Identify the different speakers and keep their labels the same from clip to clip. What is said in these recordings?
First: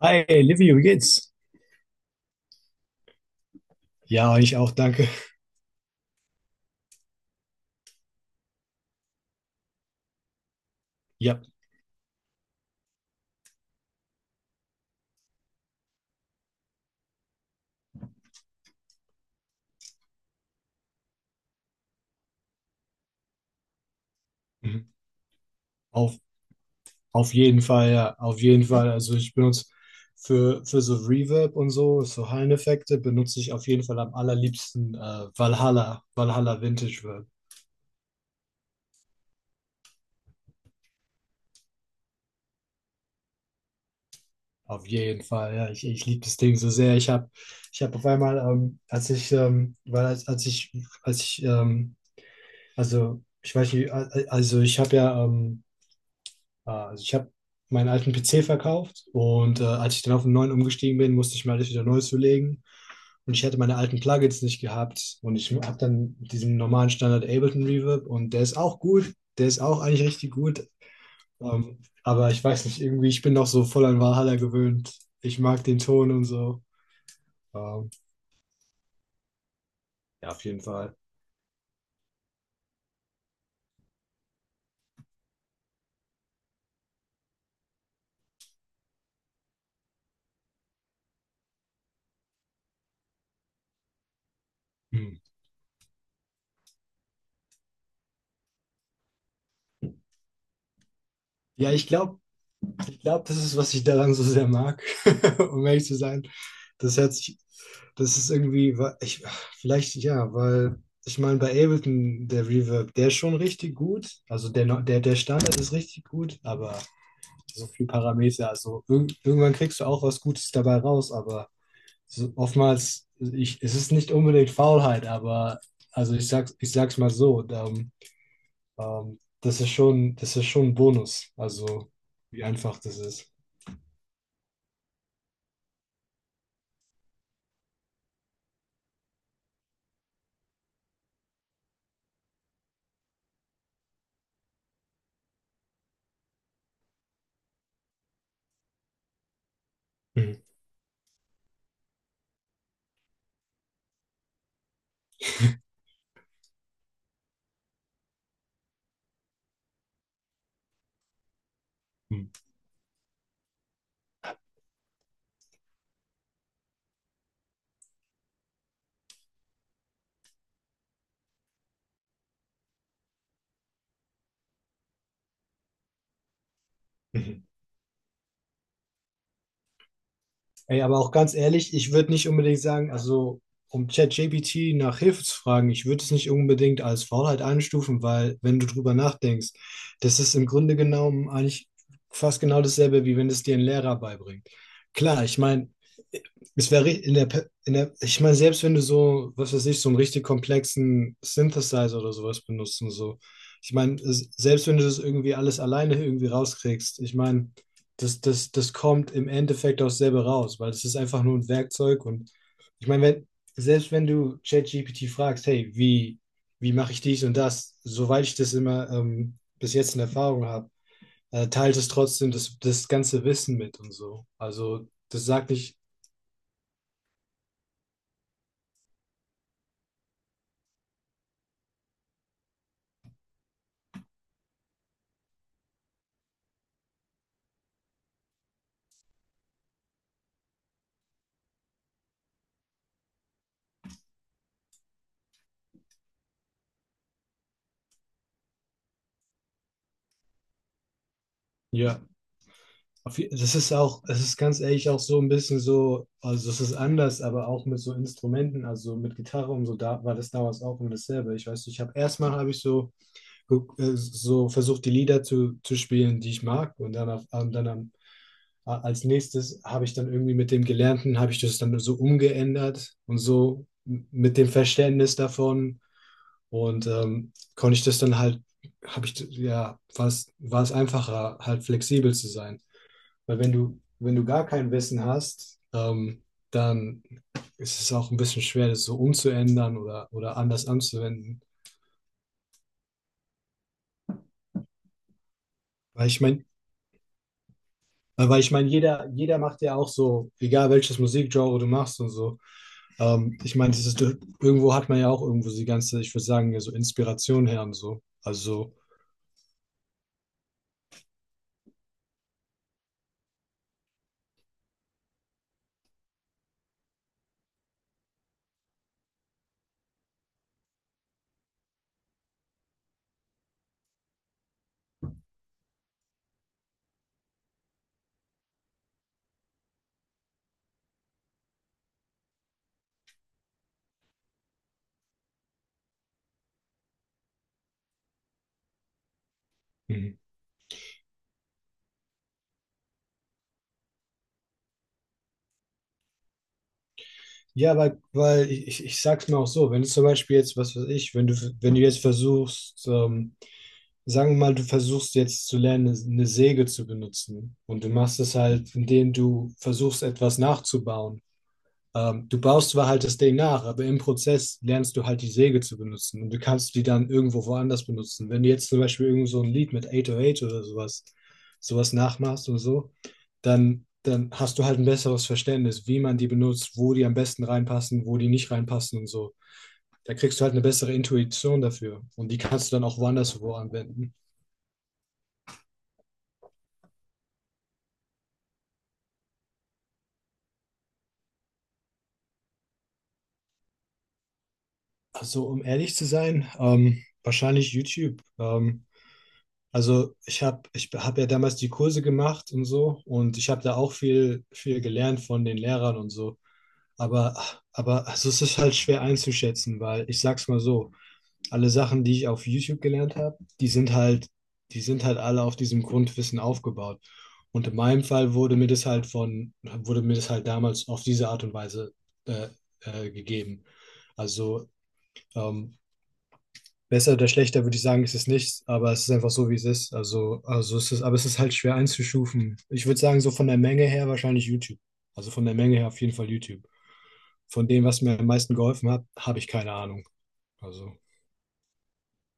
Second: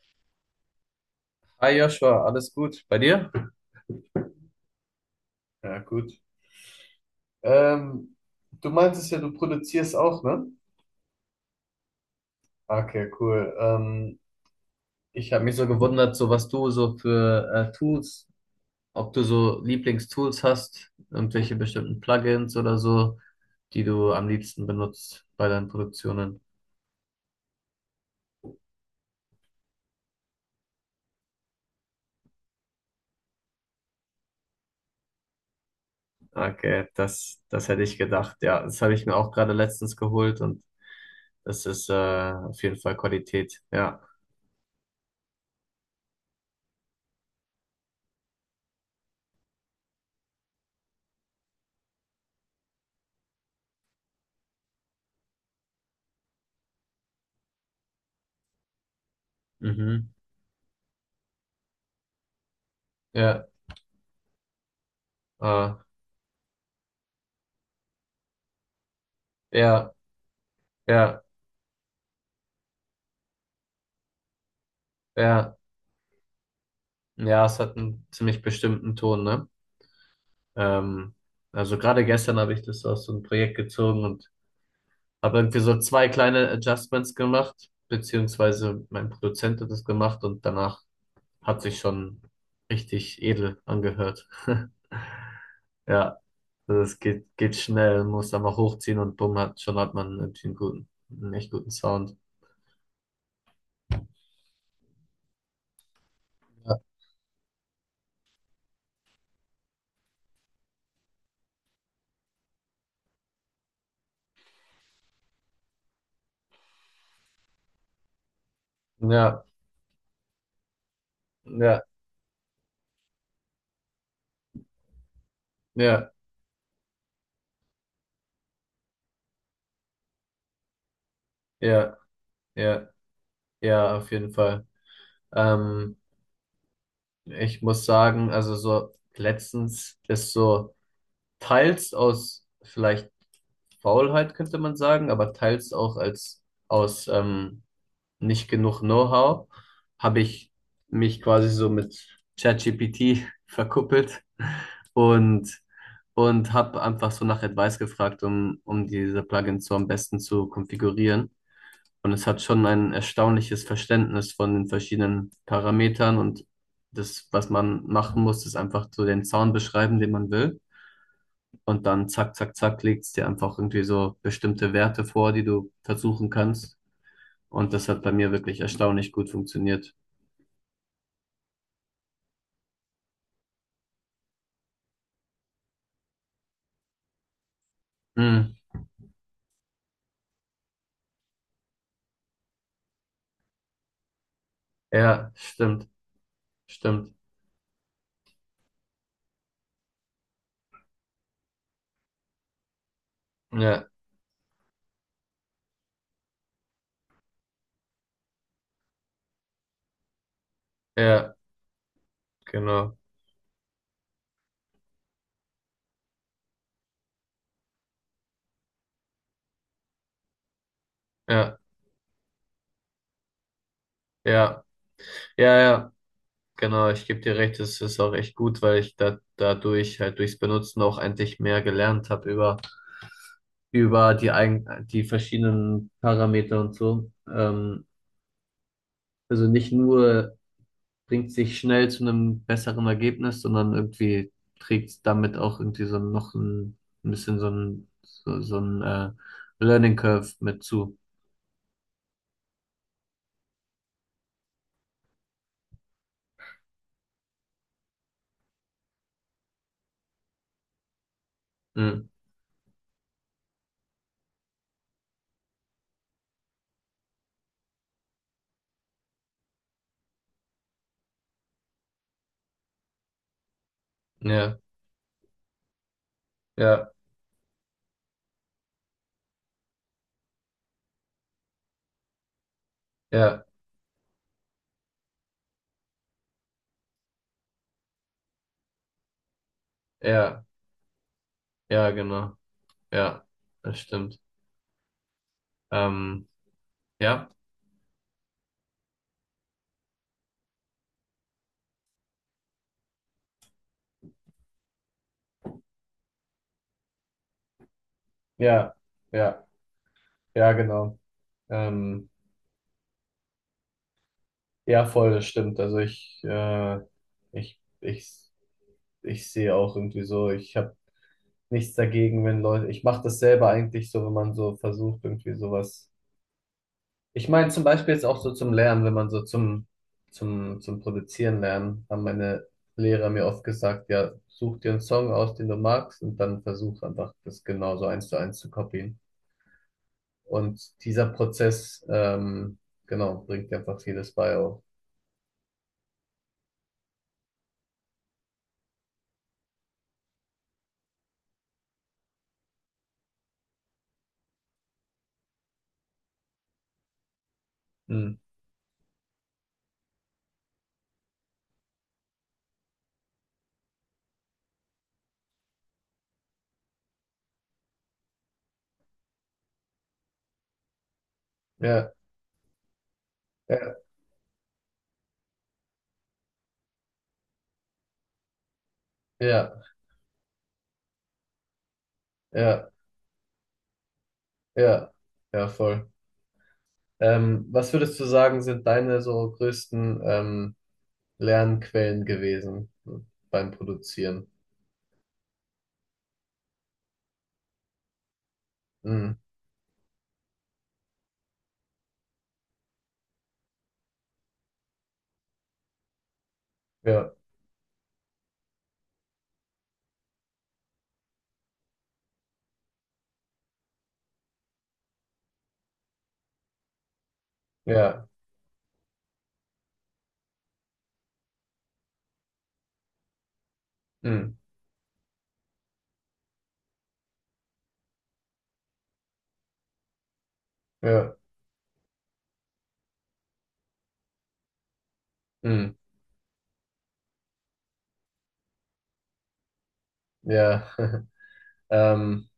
Speaker 1: Hi, Livio, wie geht's?
Speaker 2: Hi Joshua, alles gut? Bei dir?
Speaker 1: Ja, ich auch, danke.
Speaker 2: Ja, gut. Ähm, du meintest ja, du produzierst auch, ne?
Speaker 1: Ja,
Speaker 2: Okay, cool. Ich habe mich so gewundert, so was du so für Tools, ob du so Lieblingstools hast, irgendwelche bestimmten Plugins oder so, die du am liebsten
Speaker 1: mhm.
Speaker 2: benutzt bei deinen
Speaker 1: auf,
Speaker 2: Produktionen.
Speaker 1: auf jeden Fall. Also ich benutze für so Reverb und so, so Halleneffekte, benutze ich auf jeden Fall am allerliebsten Valhalla, Valhalla
Speaker 2: Okay,
Speaker 1: Vintage Reverb.
Speaker 2: das hätte ich gedacht. Ja, das habe ich mir auch gerade letztens geholt und das ist auf jeden Fall Qualität. Ja.
Speaker 1: Auf jeden Fall, ja, ich liebe das Ding so sehr. Ich hab auf einmal, als ich, weil als, als ich, also ich weiß nicht, also ich habe ich habe meinen alten PC verkauft und als ich
Speaker 2: Mhm.
Speaker 1: dann auf den neuen umgestiegen bin, musste ich mir alles wieder neu zulegen. Und ich
Speaker 2: Ja.
Speaker 1: hätte meine alten Plugins nicht gehabt. Und ich
Speaker 2: Äh,
Speaker 1: habe dann diesen normalen Standard Ableton Reverb und der ist auch gut. Der ist auch
Speaker 2: ja.
Speaker 1: eigentlich richtig gut.
Speaker 2: Ja.
Speaker 1: Ähm, aber ich weiß nicht, irgendwie, ich bin noch so voll an Valhalla gewöhnt. Ich
Speaker 2: Ja,
Speaker 1: mag den Ton und so.
Speaker 2: ja, es hat
Speaker 1: Ähm,
Speaker 2: einen ziemlich bestimmten Ton, ne?
Speaker 1: ja, auf jeden Fall.
Speaker 2: Ähm, also gerade gestern habe ich das aus so einem Projekt gezogen und habe irgendwie so zwei kleine Adjustments gemacht, beziehungsweise mein Produzent hat das gemacht und danach hat sich schon richtig edel angehört.
Speaker 1: Hm.
Speaker 2: Ja, also es geht schnell, muss einfach hochziehen und bumm, schon hat man irgendwie einen guten, einen echt guten
Speaker 1: Ja, ich
Speaker 2: Sound.
Speaker 1: glaube, Ich glaube, das ist, was ich daran so sehr mag, um ehrlich zu sein.
Speaker 2: Ja,
Speaker 1: Das hört sich, Das ist irgendwie, vielleicht ja, weil ich meine, bei Ableton, der Reverb, der ist schon richtig gut. Also der, no- der, der Standard ist richtig gut, aber so viel Parameter, also
Speaker 2: ja,
Speaker 1: irgendwann kriegst du auch was Gutes dabei raus, aber
Speaker 2: ja,
Speaker 1: so, oftmals, es ist nicht unbedingt Faulheit, aber
Speaker 2: ja,
Speaker 1: ich sag's mal so, das ist schon ein Bonus, also
Speaker 2: ja,
Speaker 1: wie einfach
Speaker 2: ja,
Speaker 1: das ist.
Speaker 2: ja, auf jeden Fall. Ähm, Ich muss sagen, also so letztens ist so teils aus vielleicht Faulheit, könnte man sagen, aber teils auch als aus nicht genug Know-how habe
Speaker 1: Hm.
Speaker 2: ich mich quasi so mit ChatGPT verkuppelt und, und habe einfach so nach Advice gefragt, um diese Plugins so am besten zu konfigurieren. Und es
Speaker 1: Hm.
Speaker 2: hat schon ein erstaunliches Verständnis von den verschiedenen Parametern und das, was man machen muss, ist einfach so den Sound beschreiben, den man will. Und dann zack, zack, zack, legt es dir einfach irgendwie so bestimmte Werte vor, die du versuchen kannst.
Speaker 1: Mhm.
Speaker 2: Und das hat bei mir wirklich erstaunlich gut funktioniert.
Speaker 1: Ey, aber auch ganz ehrlich, ich würde nicht unbedingt sagen, also um ChatGPT nach Hilfe zu fragen, ich würde es nicht unbedingt als Faulheit einstufen, weil
Speaker 2: Hm,
Speaker 1: wenn du drüber nachdenkst, das ist im Grunde genommen eigentlich fast genau dasselbe, wie wenn es dir ein Lehrer beibringt. Klar,
Speaker 2: ja,
Speaker 1: ich meine,
Speaker 2: stimmt,
Speaker 1: es wäre
Speaker 2: stimmt.
Speaker 1: in der, Pe- in der, ich meine, selbst wenn du so, was weiß ich, so einen richtig komplexen Synthesizer oder sowas benutzt und so, ich
Speaker 2: Ja,
Speaker 1: meine, selbst wenn du das irgendwie alles alleine irgendwie rauskriegst, ich meine, das kommt im Endeffekt auch selber raus, weil es ist einfach
Speaker 2: ja,
Speaker 1: nur ein Werkzeug und ich
Speaker 2: genau.
Speaker 1: meine, wenn, selbst wenn du ChatGPT fragst, hey, wie mache ich dies und das, soweit ich das immer bis jetzt in Erfahrung habe,
Speaker 2: Ja,
Speaker 1: teilt es trotzdem das ganze Wissen mit und so.
Speaker 2: ja,
Speaker 1: Also das sagt
Speaker 2: ja,
Speaker 1: nicht,
Speaker 2: ja, genau. Ich gebe dir recht, es ist auch echt gut, weil dadurch halt durchs Benutzen auch eigentlich mehr gelernt habe über über die verschiedenen Parameter und so. Also nicht nur bringt sich schnell zu einem besseren Ergebnis, sondern irgendwie trägt damit auch irgendwie so noch ein bisschen so ein Learning Curve mit zu.
Speaker 1: ja, auf je- das ist auch, es ist ganz ehrlich auch so ein bisschen so, also es ist anders, aber auch mit so Instrumenten, also mit Gitarre und so, da war das damals auch immer dasselbe. Ich weiß, nicht, ich habe
Speaker 2: Mhm.
Speaker 1: erstmal habe ich so so versucht die Lieder zu spielen, die ich mag. Und dann, auf, und dann am, a- Als nächstes habe ich dann irgendwie mit dem Gelernten, habe ich das dann so umgeändert und so mit dem
Speaker 2: Ja,
Speaker 1: Verständnis davon. Und
Speaker 2: ja,
Speaker 1: konnte ich das dann halt, habe ich, ja, war es einfacher, halt flexibel zu sein. Weil
Speaker 2: ja,
Speaker 1: wenn du gar kein Wissen hast, dann ist es auch ein bisschen schwer, das so umzuändern oder
Speaker 2: ja,
Speaker 1: anders anzuwenden.
Speaker 2: ja, genau. Ja, das stimmt.
Speaker 1: Weil ich
Speaker 2: Ähm,
Speaker 1: meine,
Speaker 2: ja,
Speaker 1: Weil ich meine, jeder macht ja auch so, egal welches Musikgenre du machst und so. Ich meine, das ist, irgendwo hat man ja auch irgendwo die ganze, ich würde sagen, ja, so Inspiration her und so. Also,
Speaker 2: ja, ja, ja, genau. Ähm, ja, voll, das stimmt. Also ich ich sehe auch irgendwie so, ich habe nichts dagegen, wenn Leute, ich mache das selber eigentlich so, wenn man so versucht, irgendwie sowas. Ich meine zum Beispiel jetzt auch so zum Lernen, wenn man zum Produzieren lernen, haben meine Lehrer mir oft gesagt, ja, such dir einen Song aus, den du magst, und dann versuch einfach, das genauso eins zu kopieren.
Speaker 1: mhm.
Speaker 2: Und dieser Prozess, genau, bringt dir einfach vieles bei auch.
Speaker 1: Ja, weil ich sag's mal auch so, wenn du zum Beispiel jetzt, was weiß ich, wenn du jetzt versuchst, sagen wir mal, du versuchst jetzt zu lernen, eine Säge zu benutzen und du
Speaker 2: Hm.
Speaker 1: machst es halt, indem du versuchst, etwas nachzubauen. Du baust zwar halt das Ding nach, aber im Prozess lernst du halt die Säge zu benutzen und du kannst die dann irgendwo woanders benutzen. Wenn du jetzt zum Beispiel irgend so ein Lied mit 808 oder sowas,
Speaker 2: Ja,
Speaker 1: sowas nachmachst oder so,
Speaker 2: ja,
Speaker 1: dann hast du halt ein besseres Verständnis, wie man die benutzt, wo die am besten reinpassen, wo die nicht reinpassen und so.
Speaker 2: ja,
Speaker 1: Da kriegst du halt eine bessere Intuition dafür und die
Speaker 2: ja,
Speaker 1: kannst du dann auch woanders wo anwenden.
Speaker 2: ja, ja, voll. Was würdest du sagen, sind deine so größten Lernquellen gewesen beim Produzieren?
Speaker 1: Also, um ehrlich zu sein, wahrscheinlich YouTube. Ähm,
Speaker 2: Mhm.
Speaker 1: Also ich habe ich hab ja damals die Kurse gemacht und so und ich habe da auch viel, viel gelernt von den Lehrern und so.
Speaker 2: Ja,
Speaker 1: Aber, aber also es ist halt schwer einzuschätzen, weil ich sag's mal so, alle Sachen, die ich auf YouTube gelernt habe, die sind halt alle auf diesem Grundwissen aufgebaut. Und in meinem
Speaker 2: ja,
Speaker 1: Fall wurde mir das halt von, wurde mir das halt damals auf diese Art und Weise äh, gegeben.
Speaker 2: mhm.
Speaker 1: Also ähm, besser oder schlechter würde ich sagen, ist es nicht, aber es ist einfach so, wie es ist. Also es ist,
Speaker 2: Ja,
Speaker 1: aber es ist halt schwer einzustufen. Ich würde sagen, so von der Menge her wahrscheinlich YouTube. Also von der
Speaker 2: mhm.
Speaker 1: Menge her auf jeden Fall YouTube. Von dem, was mir am meisten geholfen hat, habe ich keine Ahnung.
Speaker 2: Ja.
Speaker 1: Also,
Speaker 2: Ähm,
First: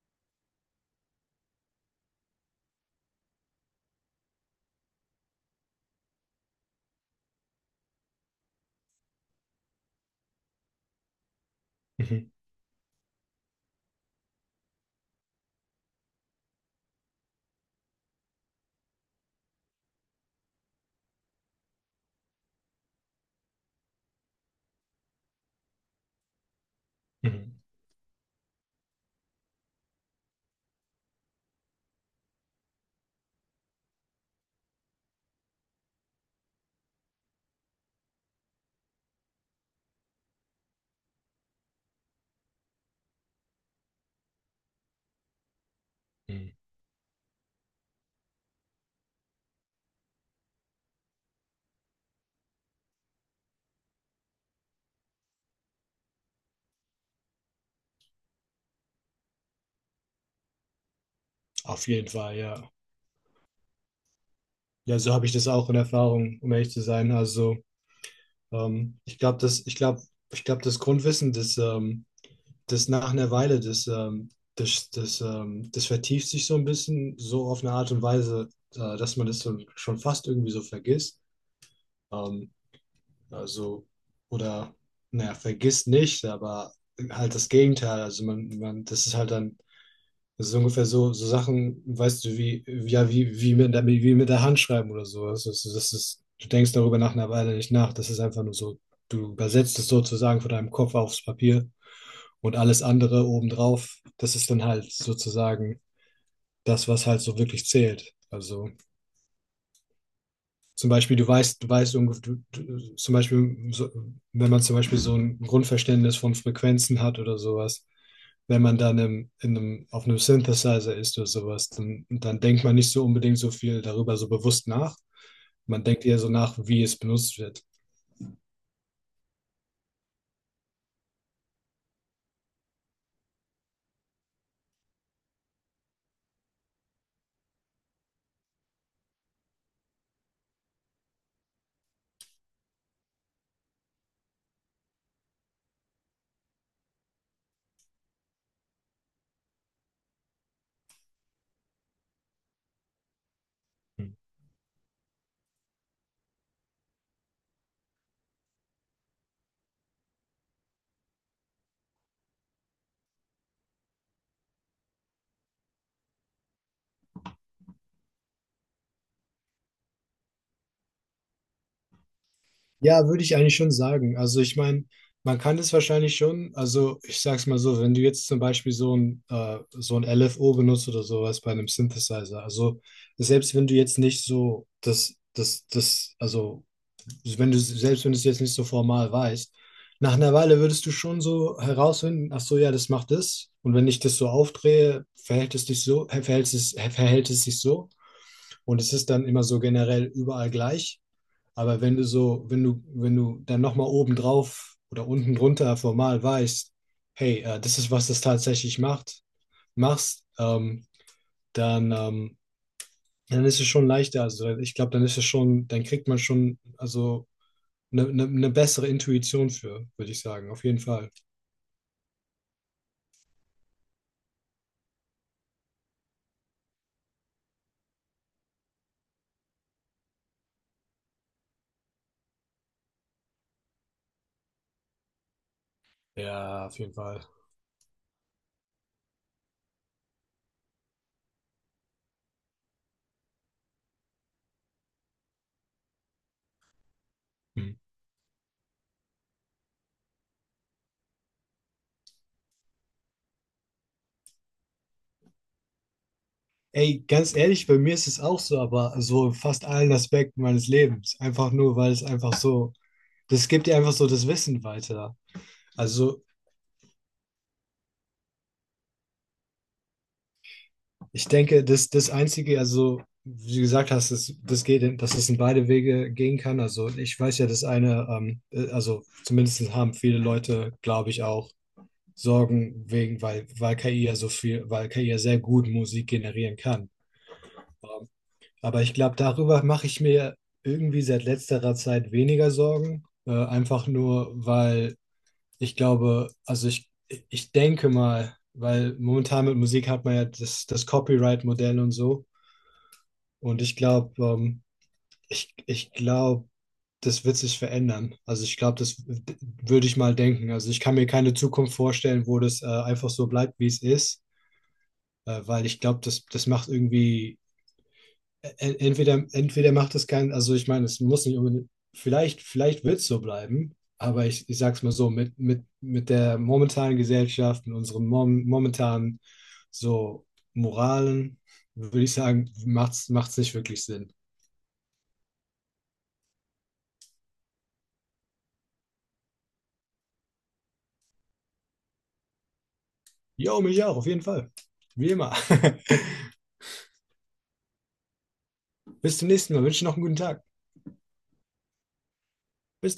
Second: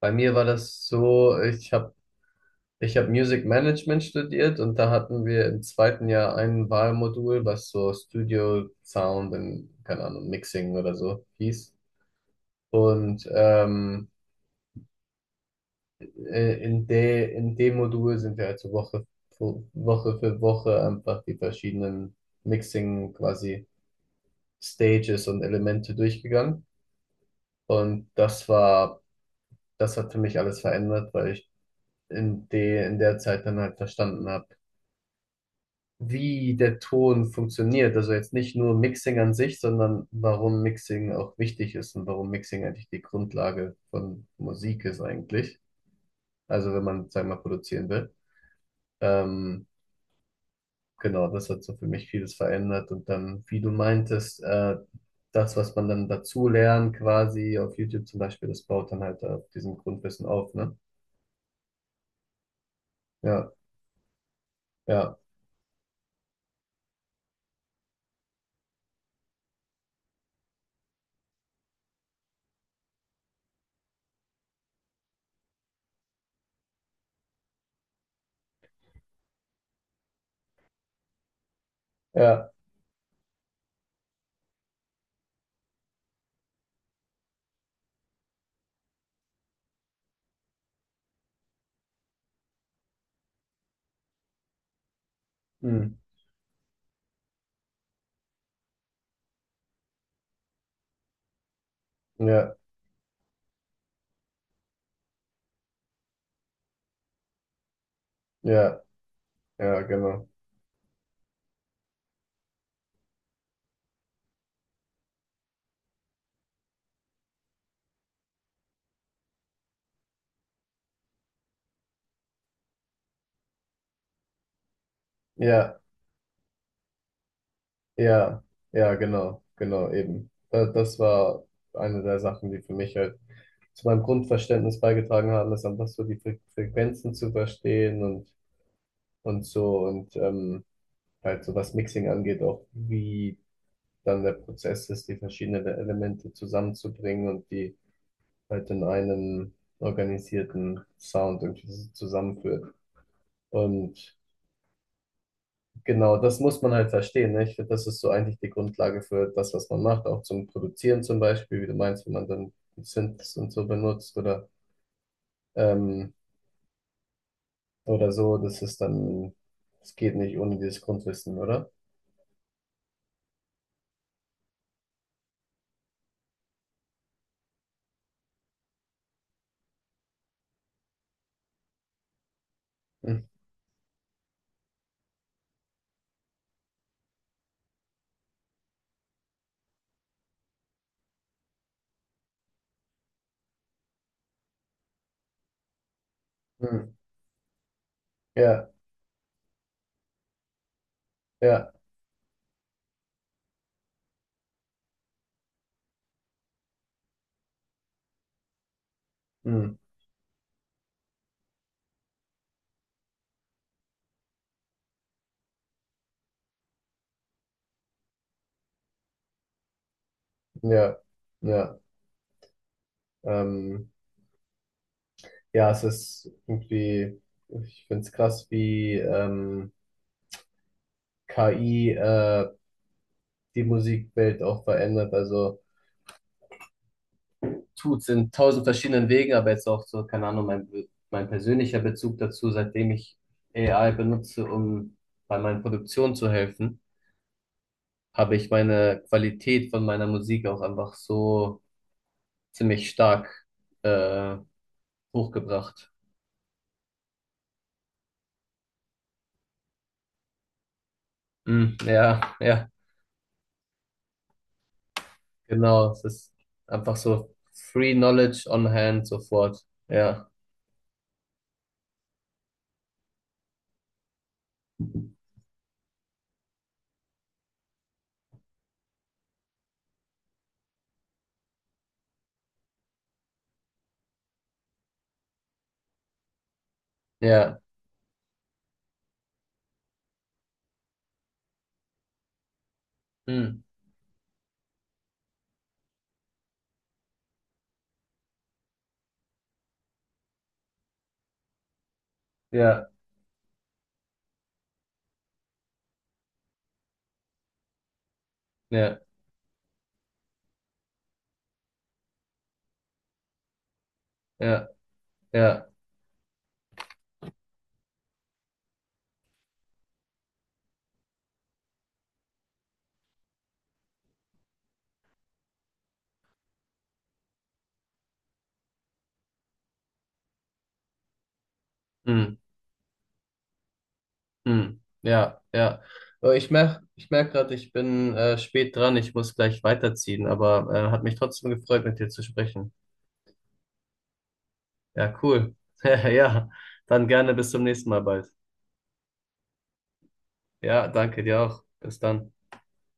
Speaker 2: bei mir war das so, ich hab Music Management studiert und da hatten wir im zweiten Jahr ein Wahlmodul, was so Studio Sound und, keine Ahnung, Mixing oder so hieß.
Speaker 1: mhm,
Speaker 2: Und in in dem Modul sind wir also Woche für Woche einfach die verschiedenen Mixing quasi Stages und Elemente durchgegangen.
Speaker 1: mhm,
Speaker 2: Und das hat für mich alles verändert, weil ich in der Zeit dann halt verstanden habe, wie der Ton funktioniert. Also jetzt nicht nur Mixing an sich, sondern warum Mixing auch wichtig ist und warum Mixing eigentlich die Grundlage von Musik ist eigentlich.
Speaker 1: mhm.
Speaker 2: Also wenn man, sagen wir mal, produzieren will. Ähm, Genau, das hat so für mich vieles verändert. Und dann, wie du meintest, das, was man dann dazu lernt, quasi auf YouTube zum Beispiel, das baut dann halt auf diesem Grundwissen auf, ne?
Speaker 1: Auf jeden Fall, ja.
Speaker 2: Ja,
Speaker 1: Ja, so
Speaker 2: ja,
Speaker 1: habe ich das auch in Erfahrung, um ehrlich zu sein. Also, ähm, ich glaube, das, ich glaube, ich glaube, das Grundwissen, das, das nach einer Weile, das, das, das, das vertieft sich so ein bisschen, so auf eine Art und Weise, dass man das so, schon fast irgendwie so vergisst.
Speaker 2: ja,
Speaker 1: Ähm, also, oder, naja, vergisst nicht, aber halt das Gegenteil. Also, das ist halt dann, das ist ungefähr so, so Sachen, weißt du, wie mit der Hand schreiben oder so. Das ist, das
Speaker 2: hm,
Speaker 1: ist, du denkst darüber nach einer Weile nicht nach. Das ist einfach nur so, du übersetzt es sozusagen von deinem Kopf aufs Papier. Und
Speaker 2: ja,
Speaker 1: alles andere obendrauf, das ist dann halt sozusagen das, was halt so wirklich zählt. Also
Speaker 2: ja, ja, genau.
Speaker 1: zum Beispiel, du weißt, du weißt, du, zum Beispiel, so, wenn man zum Beispiel so ein Grundverständnis von Frequenzen hat oder sowas, wenn man dann auf einem Synthesizer ist oder sowas, dann denkt man nicht so unbedingt so viel darüber so bewusst nach.
Speaker 2: Ja,
Speaker 1: Man denkt eher so nach, wie es benutzt wird.
Speaker 2: ja, ja, genau, genau, eben. Das war eine der Sachen, die für mich halt zu meinem Grundverständnis beigetragen haben, ist einfach so die Frequenzen zu verstehen und so und halt so was Mixing angeht, auch wie dann der Prozess ist, die verschiedenen Elemente zusammenzubringen und die halt in einen organisierten Sound irgendwie so zusammenführt. Und genau, das muss man halt verstehen. Ne? Ich finde, das ist so eigentlich die Grundlage für das, was man macht, auch zum Produzieren zum Beispiel, wie du meinst, wenn man dann Synths und so benutzt ähm, oder so, das ist dann, es geht nicht ohne dieses Grundwissen, oder?
Speaker 1: Ja, würde ich eigentlich schon sagen. Also ich meine, man kann es wahrscheinlich schon, also ich sag's mal so, wenn du jetzt zum Beispiel so so ein LFO benutzt oder sowas bei einem Synthesizer, also
Speaker 2: Hm.
Speaker 1: selbst wenn du jetzt nicht so das, also wenn du, selbst wenn du es jetzt nicht so formal weißt, nach einer Weile würdest du schon so herausfinden, ach so, ja, das macht das. Und wenn ich das so aufdrehe, verhält es dich so,
Speaker 2: Hm.
Speaker 1: verhält es sich so.
Speaker 2: Ja,
Speaker 1: Und es ist dann immer so generell überall gleich.
Speaker 2: ja.
Speaker 1: Aber wenn du so, wenn du dann nochmal oben drauf oder unten drunter formal weißt, hey, das ist, was das tatsächlich macht,
Speaker 2: Hm,
Speaker 1: machst, ähm, dann, ähm, dann ist es schon leichter. Also ich glaube, dann ist es schon, dann kriegt man schon also ne bessere Intuition für, würde ich sagen. Auf jeden
Speaker 2: ja,
Speaker 1: Fall.
Speaker 2: ja, ähm, ja, es ist irgendwie, ich finde es krass, wie KI die Musikwelt auch verändert. Also
Speaker 1: Ja, auf jeden Fall.
Speaker 2: tut's in tausend verschiedenen Wegen, aber jetzt auch so, keine Ahnung, mein persönlicher Bezug dazu, seitdem ich AI benutze, um bei meinen Produktionen zu helfen,
Speaker 1: Mhm.
Speaker 2: habe ich meine Qualität von meiner Musik auch einfach so ziemlich stark äh, hochgebracht.
Speaker 1: Ey, ganz ehrlich, bei mir ist es auch so, aber so in fast allen Aspekten meines Lebens. Einfach nur,
Speaker 2: Hm,
Speaker 1: weil es
Speaker 2: ja,
Speaker 1: einfach
Speaker 2: ja.
Speaker 1: so, Das gibt dir einfach so das Wissen weiter.
Speaker 2: Genau, es
Speaker 1: Also
Speaker 2: ist einfach so free knowledge on hand sofort. Ja,
Speaker 1: ich denke, das Einzige, also wie du gesagt hast, das geht, dass es in beide Wege gehen kann. Also ich weiß ja, das eine, also zumindest haben viele Leute, glaube ich, auch Sorgen wegen, weil KI ja so viel, weil KI ja sehr gut Musik generieren kann.
Speaker 2: ja,
Speaker 1: Ähm, aber ich glaube, darüber mache ich mir irgendwie seit letzterer Zeit weniger Sorgen.
Speaker 2: hm,
Speaker 1: Einfach nur, weil ich glaube, ich denke mal, weil momentan mit Musik hat man ja das Copyright-Modell und so.
Speaker 2: ja,
Speaker 1: Und ich glaube, ich glaube, das wird sich verändern. Also ich glaube,
Speaker 2: ja,
Speaker 1: würde ich mal denken. Also ich kann mir keine Zukunft vorstellen, wo das einfach so bleibt, wie es ist,
Speaker 2: ja,
Speaker 1: weil
Speaker 2: ja,
Speaker 1: ich glaube, das macht irgendwie, entweder macht es keinen, also ich meine, es muss nicht unbedingt, vielleicht wird es so bleiben, aber ich sag's mal so, mit der momentanen Gesellschaft, mit unseren momentanen so Moralen, würde ich
Speaker 2: hm,
Speaker 1: sagen, macht's nicht wirklich Sinn.
Speaker 2: hm, ja, ja. Ich merk gerade, ich bin spät dran, ich muss gleich weiterziehen, aber hat mich trotzdem gefreut, mit dir zu sprechen.
Speaker 1: Jo, mich auch, auf jeden Fall. Wie
Speaker 2: Ja,
Speaker 1: immer.
Speaker 2: cool. Ja, dann gerne bis zum nächsten Mal bald.
Speaker 1: Bis zum nächsten Mal. Wünsche noch einen guten Tag.
Speaker 2: Ja, danke dir auch. Bis dann.
Speaker 1: Bis